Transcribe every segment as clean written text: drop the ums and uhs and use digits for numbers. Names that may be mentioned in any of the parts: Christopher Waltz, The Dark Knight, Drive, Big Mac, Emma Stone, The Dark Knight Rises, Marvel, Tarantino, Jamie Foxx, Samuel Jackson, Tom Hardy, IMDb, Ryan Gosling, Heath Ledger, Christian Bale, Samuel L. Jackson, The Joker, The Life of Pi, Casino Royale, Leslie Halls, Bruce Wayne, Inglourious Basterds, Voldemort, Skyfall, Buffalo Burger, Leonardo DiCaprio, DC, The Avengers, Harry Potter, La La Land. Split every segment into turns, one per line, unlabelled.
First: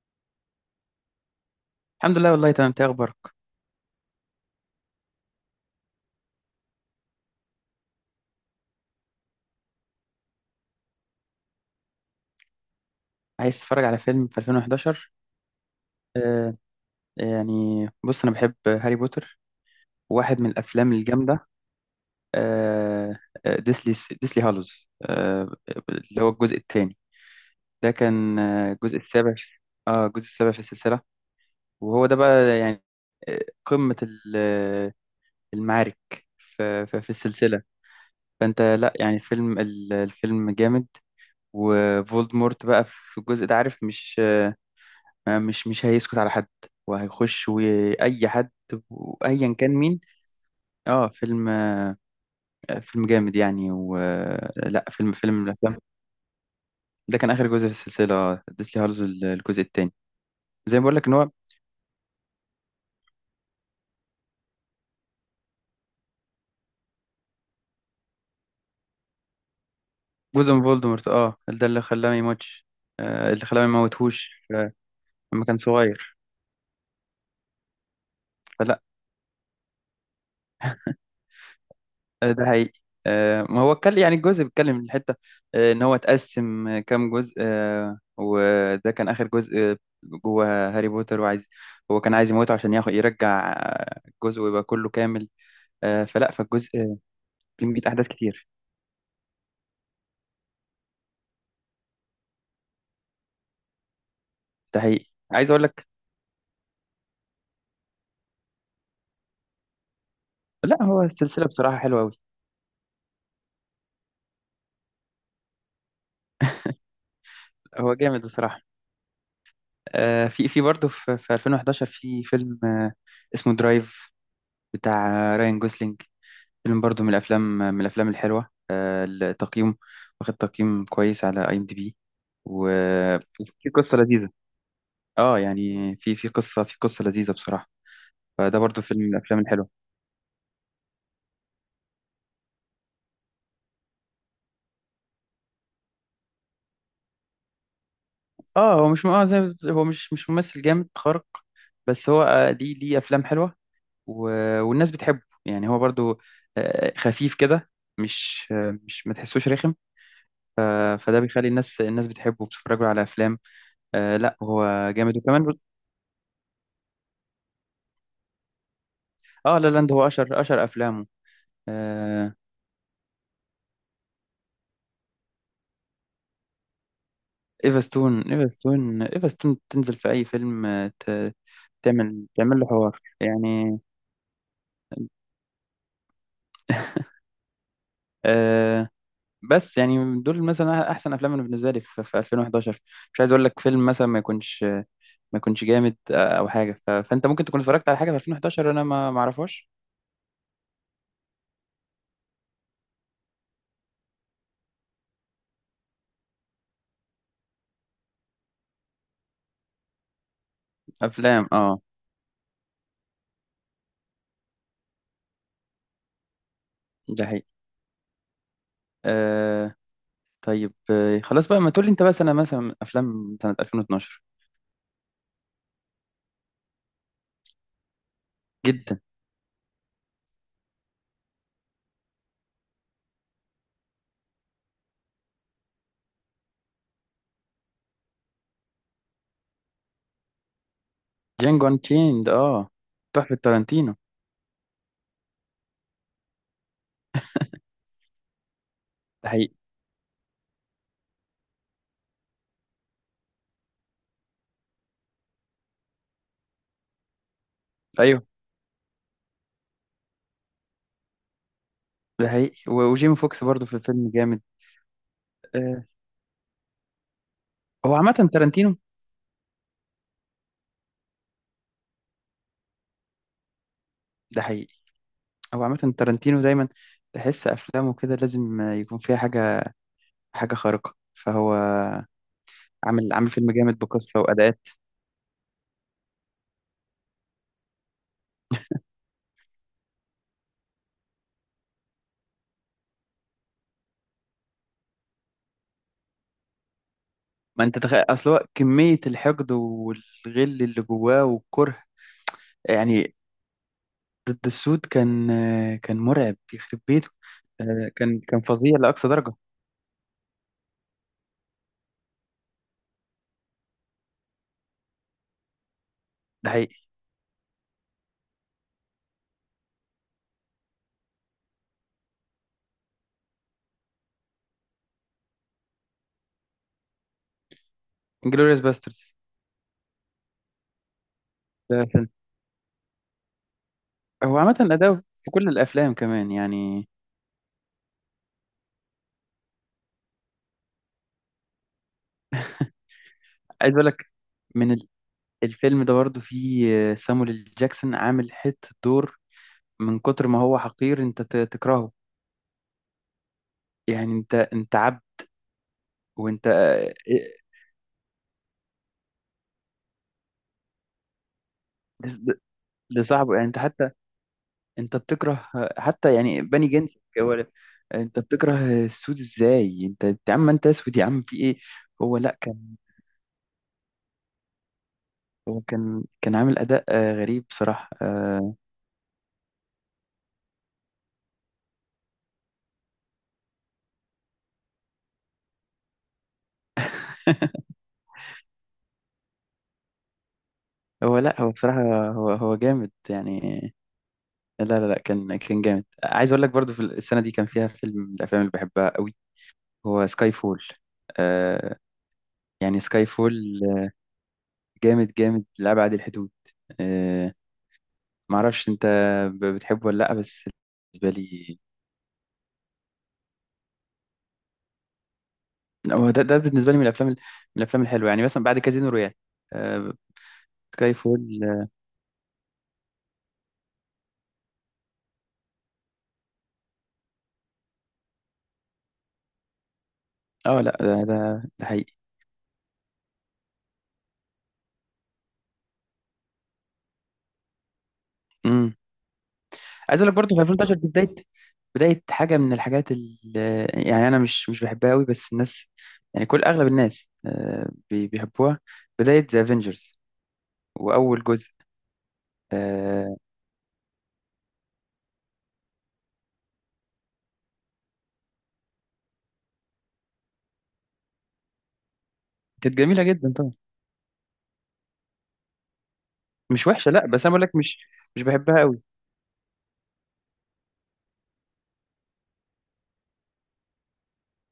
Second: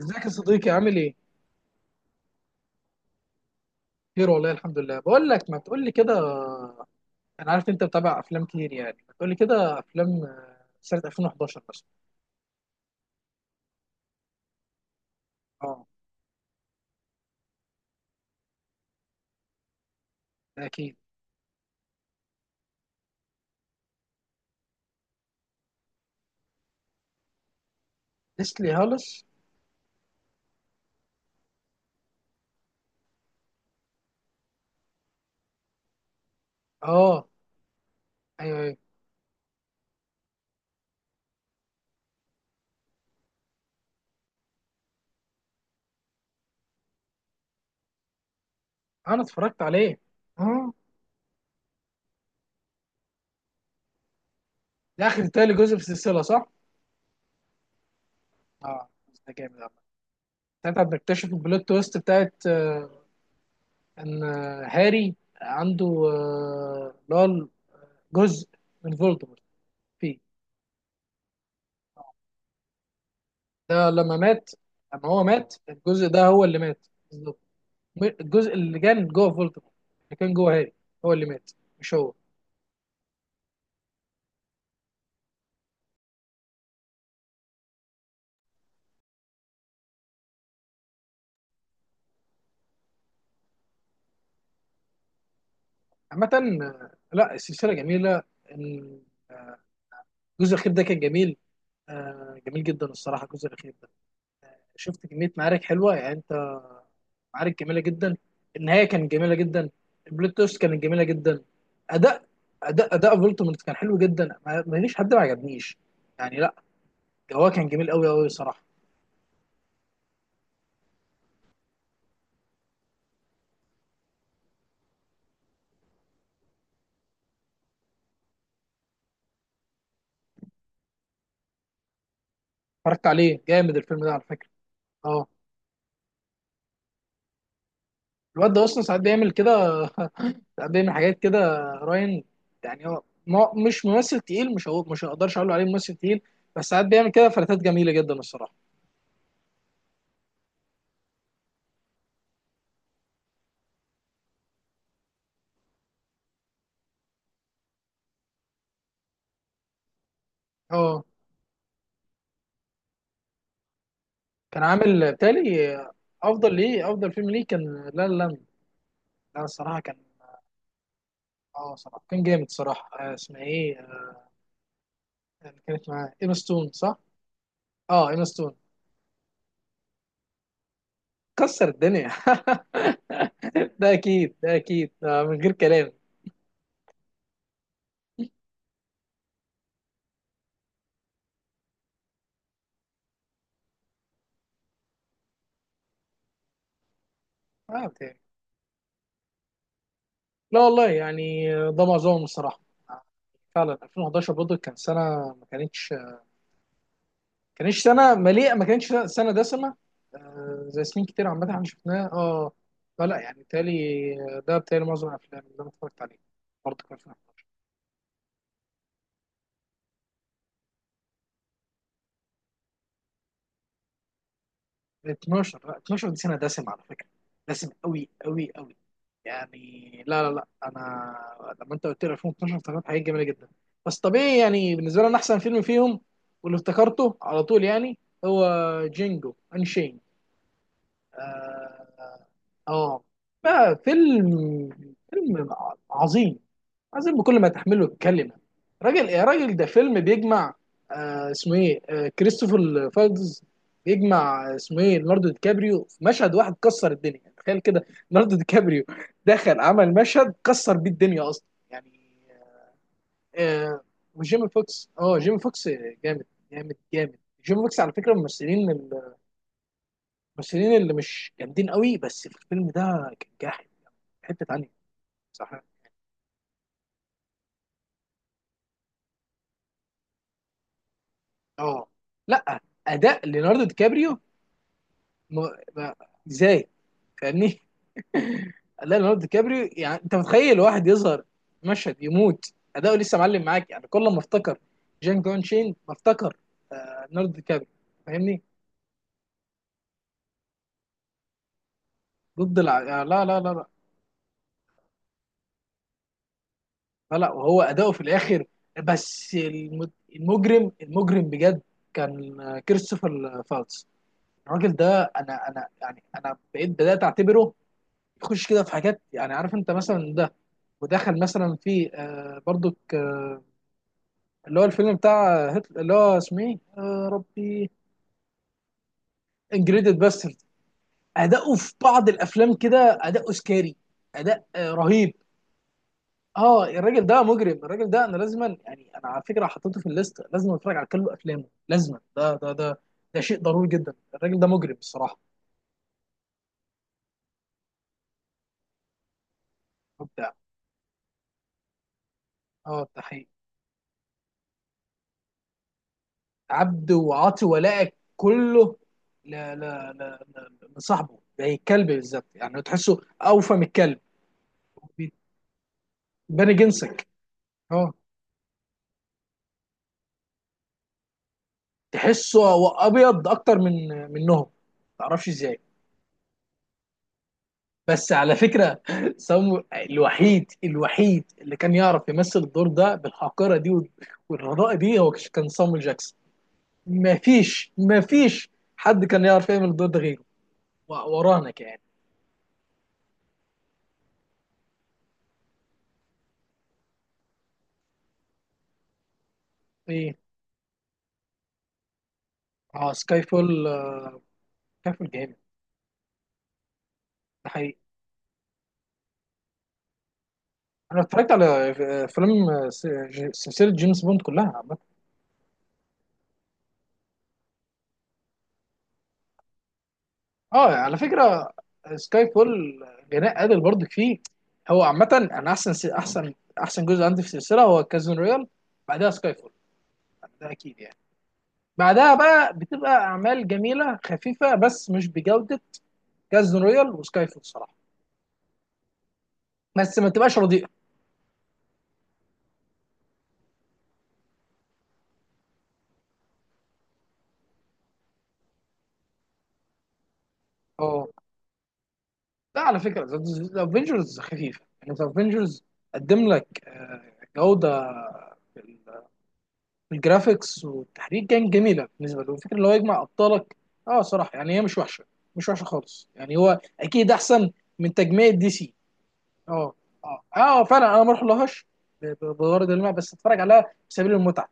ازيك يا صديقي؟ عامل ايه؟
الحمد لله، والله تمام. إنت إيه اخبارك؟
خير والله، الحمد لله. بقول لك، ما تقول لي كده، انا عارف انت بتابع افلام كتير. يعني ما تقول لي كده افلام، سنة 2011 مثلا.
عايز تتفرج على فيلم في 2011؟
اه،
آه. يعني بص، انا بحب هاري بوتر. واحد من
ده
الافلام
اكيد.
الجامده. آه. آه، ديسلي ديسلي هالوز اللي هو الجزء الثاني. ده كان
ليسلي
الجزء
هالس.
السابع في. اه الجزء السابع في السلسله. وهو ده بقى، يعني آه، قمه المعارك في
اه،
السلسله.
ايوه
فانت،
ايوه،
لا يعني، فيلم، الفيلم جامد. وفولدمورت بقى في الجزء ده، عارف، مش، مش هيسكت على حد، وهيخش وأي حد،
انا
وأيا
اتفرجت
كان
عليه.
مين.
اه،
اه فيلم، فيلم جامد يعني. و آه، لا،
ده
فيلم،
اخر
من
تالي جزء
الأفلام.
في السلسلة، صح؟
ده كان آخر جزء في السلسلة،
اه،
ديسلي هارز،
ده جامد
الجزء
عامة.
التاني. زي
ساعتها
ما بقول لك إن
بنكتشف
هو
البلوت تويست بتاعت، آه، ان آه، هاري عنده، اللي هو جزء من فولدمورت فيه.
جزء من فولدمورت. اه ده اللي خلاه ما يموتش. اللي خلاه ما
ده لما
يموتهوش.
مات،
آه.
لما هو
لما
مات
كان
الجزء
صغير.
ده هو اللي مات بالظبط. الجزء اللي كان جوه فولتمور، اللي كان جوه هي، هو اللي مات، مش هو.
آه. ده حقيقي. ما هو اتكلم، يعني الجزء بيتكلم من الحتة إن هو اتقسم كام جزء، وده كان آخر جزء. آه. جوه هاري بوتر. وعايز، هو كان عايز يموته عشان ياخد، يرجع الجزء، ويبقى كله كامل.
عامة،
فلا، فالجزء
آه، لا السلسلة
كان بيت أحداث
جميلة.
كتير.
ال- آه، الجزء الأخير ده كان جميل، جميل جدا الصراحة الجزء الأخير ده.
ده
شفت
حقيقي.
كمية
عايز أقول
معارك
لك.
حلوة يعني أنت، معارك جميلة جدا. النهاية كانت جميلة جدا، البلوت تويست
لا،
كانت
هو
جميلة جدا.
السلسلة بصراحة حلوة أوي.
أداء، أداء فولتمورت كان حلو جدا، ما فيش حد ما عجبنيش، يعني لا، هو كان جميل
هو
قوي
جامد
قوي صراحة.
بصراحة. في برضه، في 2011 في فيلم اسمه درايف، بتاع راين جوسلينج. فيلم برضو من الافلام، الحلوه. التقييم، واخد تقييم كويس على IMDB.
اتفرجت عليه،
وفي
جامد
قصه
الفيلم ده على
لذيذه.
فكره. اه،
اه يعني في، في قصه لذيذه بصراحه.
الواد
فده
ده اصلا
برضو
ساعات
فيلم من
بيعمل
الافلام الحلوه.
كده. ساعات بيعمل حاجات كده. راين، يعني هو مش ممثل تقيل، مش هقول، مش هقدرش اقول عليه ممثل تقيل، بس ساعات بيعمل كده فلاتات جميله جدا الصراحه.
اه هو مش، زي ما هو مش ممثل جامد خارق. بس هو، ليه، افلام حلوه. والناس بتحبه، يعني هو برضو خفيف كده. مش، مش ما تحسوش رخم. ف-
اه،
فده بيخلي الناس، بتحبه، وبتتفرج له على افلام. آه، لا،
كان
هو
عامل
جامد. وكمان
بالتالي افضل ليه، افضل فيلم ليه كان، لا، لا،
اه لا
الصراحه
لاند،
كان،
هو اشهر، افلامه.
اه صراحه كان
آه،
جامد صراحه. اسمها ايه؟ كانت معاه ايما ستون صح؟
ايفا
اه،
ستون،
ايما
ايفا
ستون
ستون، ايفا ستون تنزل في اي فيلم،
كسر الدنيا.
تعمل، له حوار يعني.
ده اكيد، ده اكيد، ده من غير كلام.
آه. بس يعني، دول مثلا احسن افلام، أنا بالنسبه لي في 2011. مش عايز اقول لك فيلم مثلا ما يكونش، جامد، او حاجه. فانت ممكن تكون اتفرجت
آه،
على حاجه في 2011 انا، ما اعرفهاش.
لا والله، يعني ده معظمهم الصراحه. فعلا 2011 برضه كان سنه ما كانتش سنه مليئه، ما كانتش سنه دسمه، زي سنين كتير
افلام.
عامه احنا
اه.
شفناها. اه، فلا يعني بالتالي، ده بالتالي معظم الافلام اللي انا اتفرجت عليها برضه كان فيها.
ده حقيقي. آه. طيب، آه، خلاص بقى. ما تقول لي انت بقى سنه، مثلا افلام سنه 2012.
12، لا 12 دي سنه دسم على فكره، دسم قوي قوي قوي.
جدا.
يعني لا، انا لما انت قلت لي 2012 افتكرت حاجات جميله جدا. بس طبيعي، يعني بالنسبه لي انا احسن فيلم فيهم واللي افتكرته على طول يعني هو جينجو انشين.
جانجو
اه.
انشيند. اه،
آه.
تحفه
لا،
تارانتينو.
فيلم، فيلم عظيم، عظيم بكل ما تحمله الكلمه. راجل يا
ده حقيقي.
راجل، ده فيلم بيجمع، اسمه ايه؟ آه، كريستوفر فالدز. بيجمع، اسمه ايه، ليوناردو دي كابريو في مشهد واحد كسر الدنيا، يعني تخيل كده.
ايوه.
ليوناردو دي كابريو دخل عمل مشهد كسر بيه الدنيا اصلا يعني.
ده حقيقي. وجيمي فوكس برضه في
آه،
الفيلم جامد.
وجيمي فوكس، اه جيمي فوكس
آه.
جامد، جامد. جيمي فوكس على
هو
فكره من
عامة
الممثلين،
تارانتينو.
الممثلين اللي مش جامدين قوي، بس في الفيلم ده كان جاحد،
ده
حته تانيه.
حقيقي.
صح.
هو عامة تارانتينو دايما تحس أفلامه كده، لازم يكون فيها حاجة، حاجة خارقة. فهو
اه، لا
عامل،
اداء
فيلم
ليوناردو دي
جامد
كابريو،
بقصة وأداءات.
ما، ازاي، فاهمني؟ لا، ليوناردو دي كابريو، يعني انت متخيل واحد يظهر مشهد يموت اداؤه، لسه معلم معاك، يعني كل ما افتكر جان كون شين ما افتكر، ليوناردو دي
ما
كابريو.
أنت تخيل، أصل
فاهمني؟
هو كمية الحقد والغل اللي جواه والكره.
ضد الع...
يعني
لا.
ضد السود، كان، كان مرعب يخرب بيته.
لا لا، وهو اداؤه في
كان
الاخر،
فظيع لأقصى
بس
درجة.
المجرم، المجرم بجد كان، كريستوفر فالتس. الراجل ده انا، انا يعني انا
ده
بقيت
حقيقي.
بدات اعتبره يخش كده في حاجات، يعني عارف انت مثلا ده، ودخل مثلا في، برضك اللي هو الفيلم بتاع هتل... اللي هو اسمه ايه يا ربي؟
انجلوريوس باسترز.
انجريدد باسترد. اداؤه في
ده
بعض
فيلم.
الافلام كده اداؤه سكاري،
هو
اداء
عامة أداؤه
رهيب.
في كل الأفلام كمان
اه،
يعني.
الراجل ده مجرم، الراجل ده انا لازما، يعني انا على فكره حطيته في الليست، لازم اتفرج على كل افلامه لازما، ده ده شيء ضروري
عايز أقول
جدا.
لك،
الراجل ده مجرم
من
الصراحه،
الفيلم ده برضو فيه سامويل ال جاكسون عامل حتة دور. من كتر
مبدع.
ما هو حقير، انت تكرهه.
اه، ده حقيقي.
يعني انت، عبد. وانت،
عبد
آه، إيه،
وعاطي ولائك كله، لا، لصاحبه زي الكلب بالظبط،
ل-
يعني تحسه
لصاحبه. يعني
اوفى
انت
من
حتى،
الكلب.
انت بتكره حتى يعني
بيبان
بني جنسك
جنسك.
هو.
اه،
انت بتكره السود ازاي؟ انت، يا عم، انت اسود يا عم، في ايه؟ هو لا
تحسه هو
كان،
ابيض اكتر من منهم، ما تعرفش ازاي.
هو كان، عامل اداء غريب بصراحة.
بس على
آه.
فكره سامو الوحيد، اللي كان يعرف يمثل الدور ده بالحقيره دي والرضاء دي، هو كان صامويل جاكسون. ما فيش حد كان يعرف يعمل الدور ده غيره،
هو لا،
ورانا
هو
كمان.
بصراحة، هو، جامد يعني. لا لا لا، كان، جامد. عايز اقول لك، برضو في السنة دي كان فيها فيلم من الافلام اللي بحبها قوي. هو
ايه؟
سكاي فول. آه. يعني
اه،
سكاي
سكاي
فول
فول. سكاي فول
جامد،
جامد،
جامد لأبعد الحدود. آه.
ده حقيقي.
معرفش انت بتحبه ولا لأ. بس
انا
بالنسبة
اتفرجت
لي
على افلام سلسله جيمس بوند كلها عامه.
هو، ده بالنسبة لي من الأفلام، من الأفلام الحلوة. يعني مثلا بعد كازينو رويال، آه،
اه،
سكاي
على
فول.
فكره سكاي فول جناء قادر برضك فيه. هو عامه انا احسن احسن جزء عندي في السلسله هو كازون رويال، بعدها سكاي فول، ده
لا،
اكيد يعني.
ده، ده حقيقي.
بعدها بقى بتبقى اعمال جميله خفيفه بس مش بجوده كازون رويال وسكاي فول صراحه،
امم.
بس
عايز
ما
اقول لك، برضه
تبقاش
في
رديئه.
2013 دي بداية، حاجة من الحاجات اللي، يعني أنا، مش بحبها قوي. بس الناس، يعني كل، أغلب الناس بيحبوها. بداية ذا افنجرز،
اه،
وأول جزء.
لا على فكره
آه،
ذا افنجرز خفيفه، يعني ذا افنجرز قدم لك، جوده الجرافيكس والتحريك كان جميله بالنسبه له، الفكره اللي هو
كانت
يجمع
جميله جدا طبعا.
ابطالك. اه، صراحه يعني هي مش وحشه، مش وحشه خالص، يعني هو
مش وحشه، لا.
اكيد
بس انا بقول
احسن
لك،
من
مش
تجميع دي
بحبها
سي.
قوي.
اه، اه فعلا انا ما اروح لهاش، بغرض الماء، بس اتفرج عليها في سبيل المتعه،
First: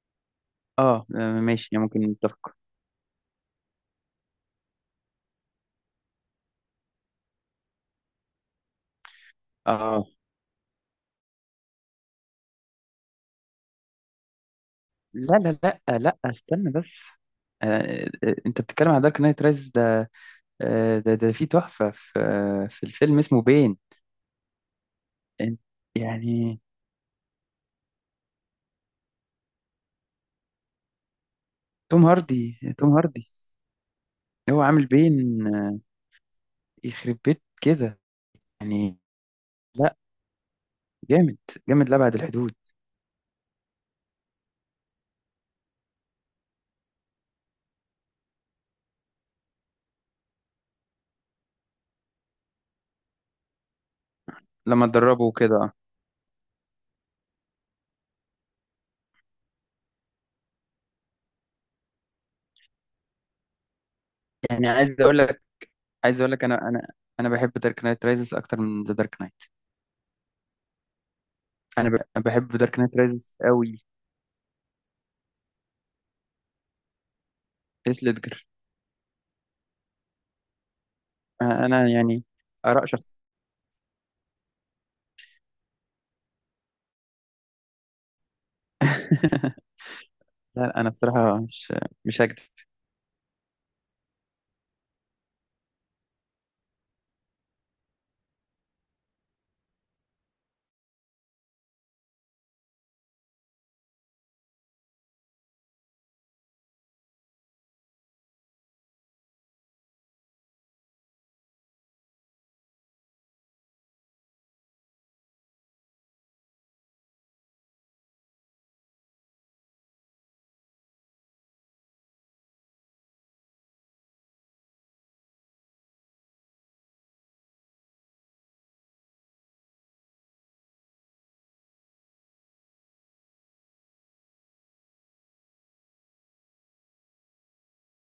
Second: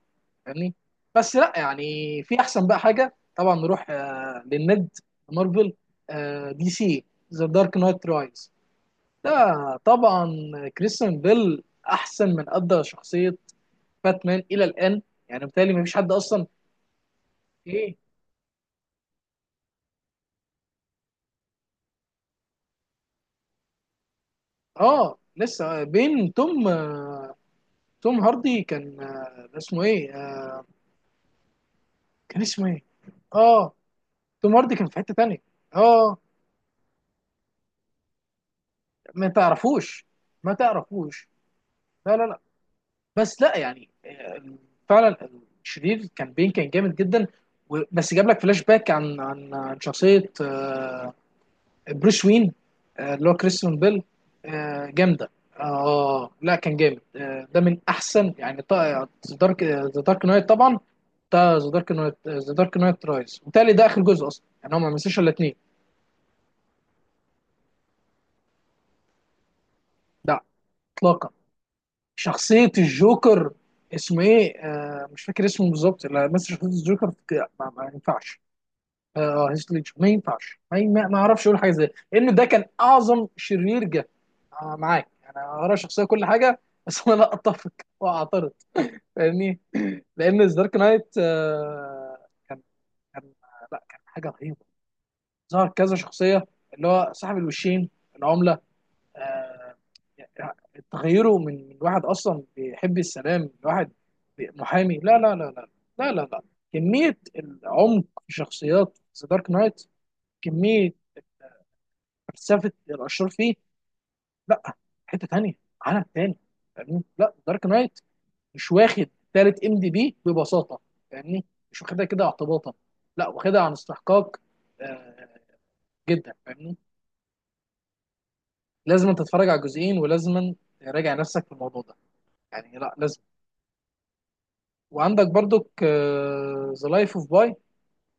فاهمني؟ بس لا
ماشي، يعني ممكن
يعني في
نتفق.
احسن بقى حاجه طبعا، نروح للند مارفل، آه دي سي. ذا دارك نايت رايز ده،
اه،
طبعا كريستيان بيل احسن من ادى شخصيه باتمان الى الان،
لا
يعني
لا
بالتالي ما فيش
لا
حد
لا،
اصلا.
استنى بس.
ايه؟
انت بتتكلم عن دارك نايت رايز ده؟ آه، ده، في تحفه، في الفيلم اسمه بين.
اه
إن-
لسه بين،
يعني
توم، توم هاردي كان، اسمه ايه؟
توم
كان
هاردي.
اسمه ايه
توم هاردي
اه، توم
هو
هاردي
عامل
كان في حتة تانية.
بين، آه،
اه،
يخرب بيت كده يعني.
ما
لا،
تعرفوش؟ ما تعرفوش؟
جامد، جامد لأبعد
لا،
الحدود.
بس لا يعني، فعلا الشرير كان بين، كان جامد جدا، بس جاب لك فلاش باك عن عن شخصية، بروس وين، اللي هو كريستيان بيل،
لما
جامدة.
تدربه كده،
اه، لا كان جامد، ده من احسن، يعني ذا دارك، ذا دارك نايت طبعا، ده ذا دارك نايت، ذا دارك نايت رايز، وبالتالي ده اخر جزء اصلا،
يعني.
يعني هو ما
عايز اقول
مثلش الا
لك،
اتنين.
انا، انا بحب دارك نايت رايزز اكتر من ذا دارك نايت.
لا، اطلاقا.
انا بحب
شخصيه
دارك نايت رايزز
الجوكر،
قوي.
اسمه ايه؟ آه، مش فاكر اسمه بالظبط. لا، مثل شخصيه الجوكر، ما
هيث
ينفعش.
ليدجر.
اه، هيث ليدجر، ما ينفعش، ما اعرفش اقول حاجه زي
انا،
كده،
يعني
لان ده كان
اراء شخص.
اعظم شرير جه. آه، معاك يعني انا ارى شخصيه كل حاجه، بس انا لا اتفق، واعترض، فاهمني؟
لا
لان ذا دارك
لا، انا
نايت
بصراحه مش، هكدب.
كان كان، لا، كان حاجه رهيبه، ظهر كذا شخصيه، اللي هو صاحب الوشين، العمله، آه يعني تغيره من واحد اصلا بيحب السلام لواحد، محامي، لا. لا، كميه العمق في شخصيات ذا دارك نايت، كميه فلسفه الاشرار فيه، لا، حته تانيه، عالم تاني، فاهمني؟ لا دارك نايت مش واخد تالت ام دي بي ببساطه، فاهمني؟ مش واخدها كده اعتباطا، لا واخدها عن استحقاق، آه، جدا، فاهمني؟ لازم تتفرج على الجزئين، ولازم تراجع نفسك في الموضوع ده، يعني لا لازم. وعندك برضك ذا لايف اوف باي،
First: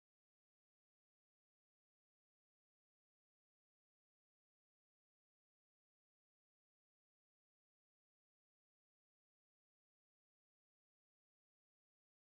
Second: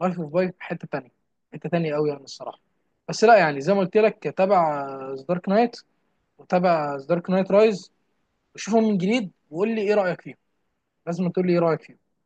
لايف اوف باي حته تانية، حته تانية قوي يعني الصراحه. بس لا يعني، زي ما قلت لك تابع ذا دارك نايت، وتابع ذا دارك نايت رايز، وشوفهم من جديد، وقول لي ايه رايك فيهم؟ لازم تقول لي ايه رايك فيهم.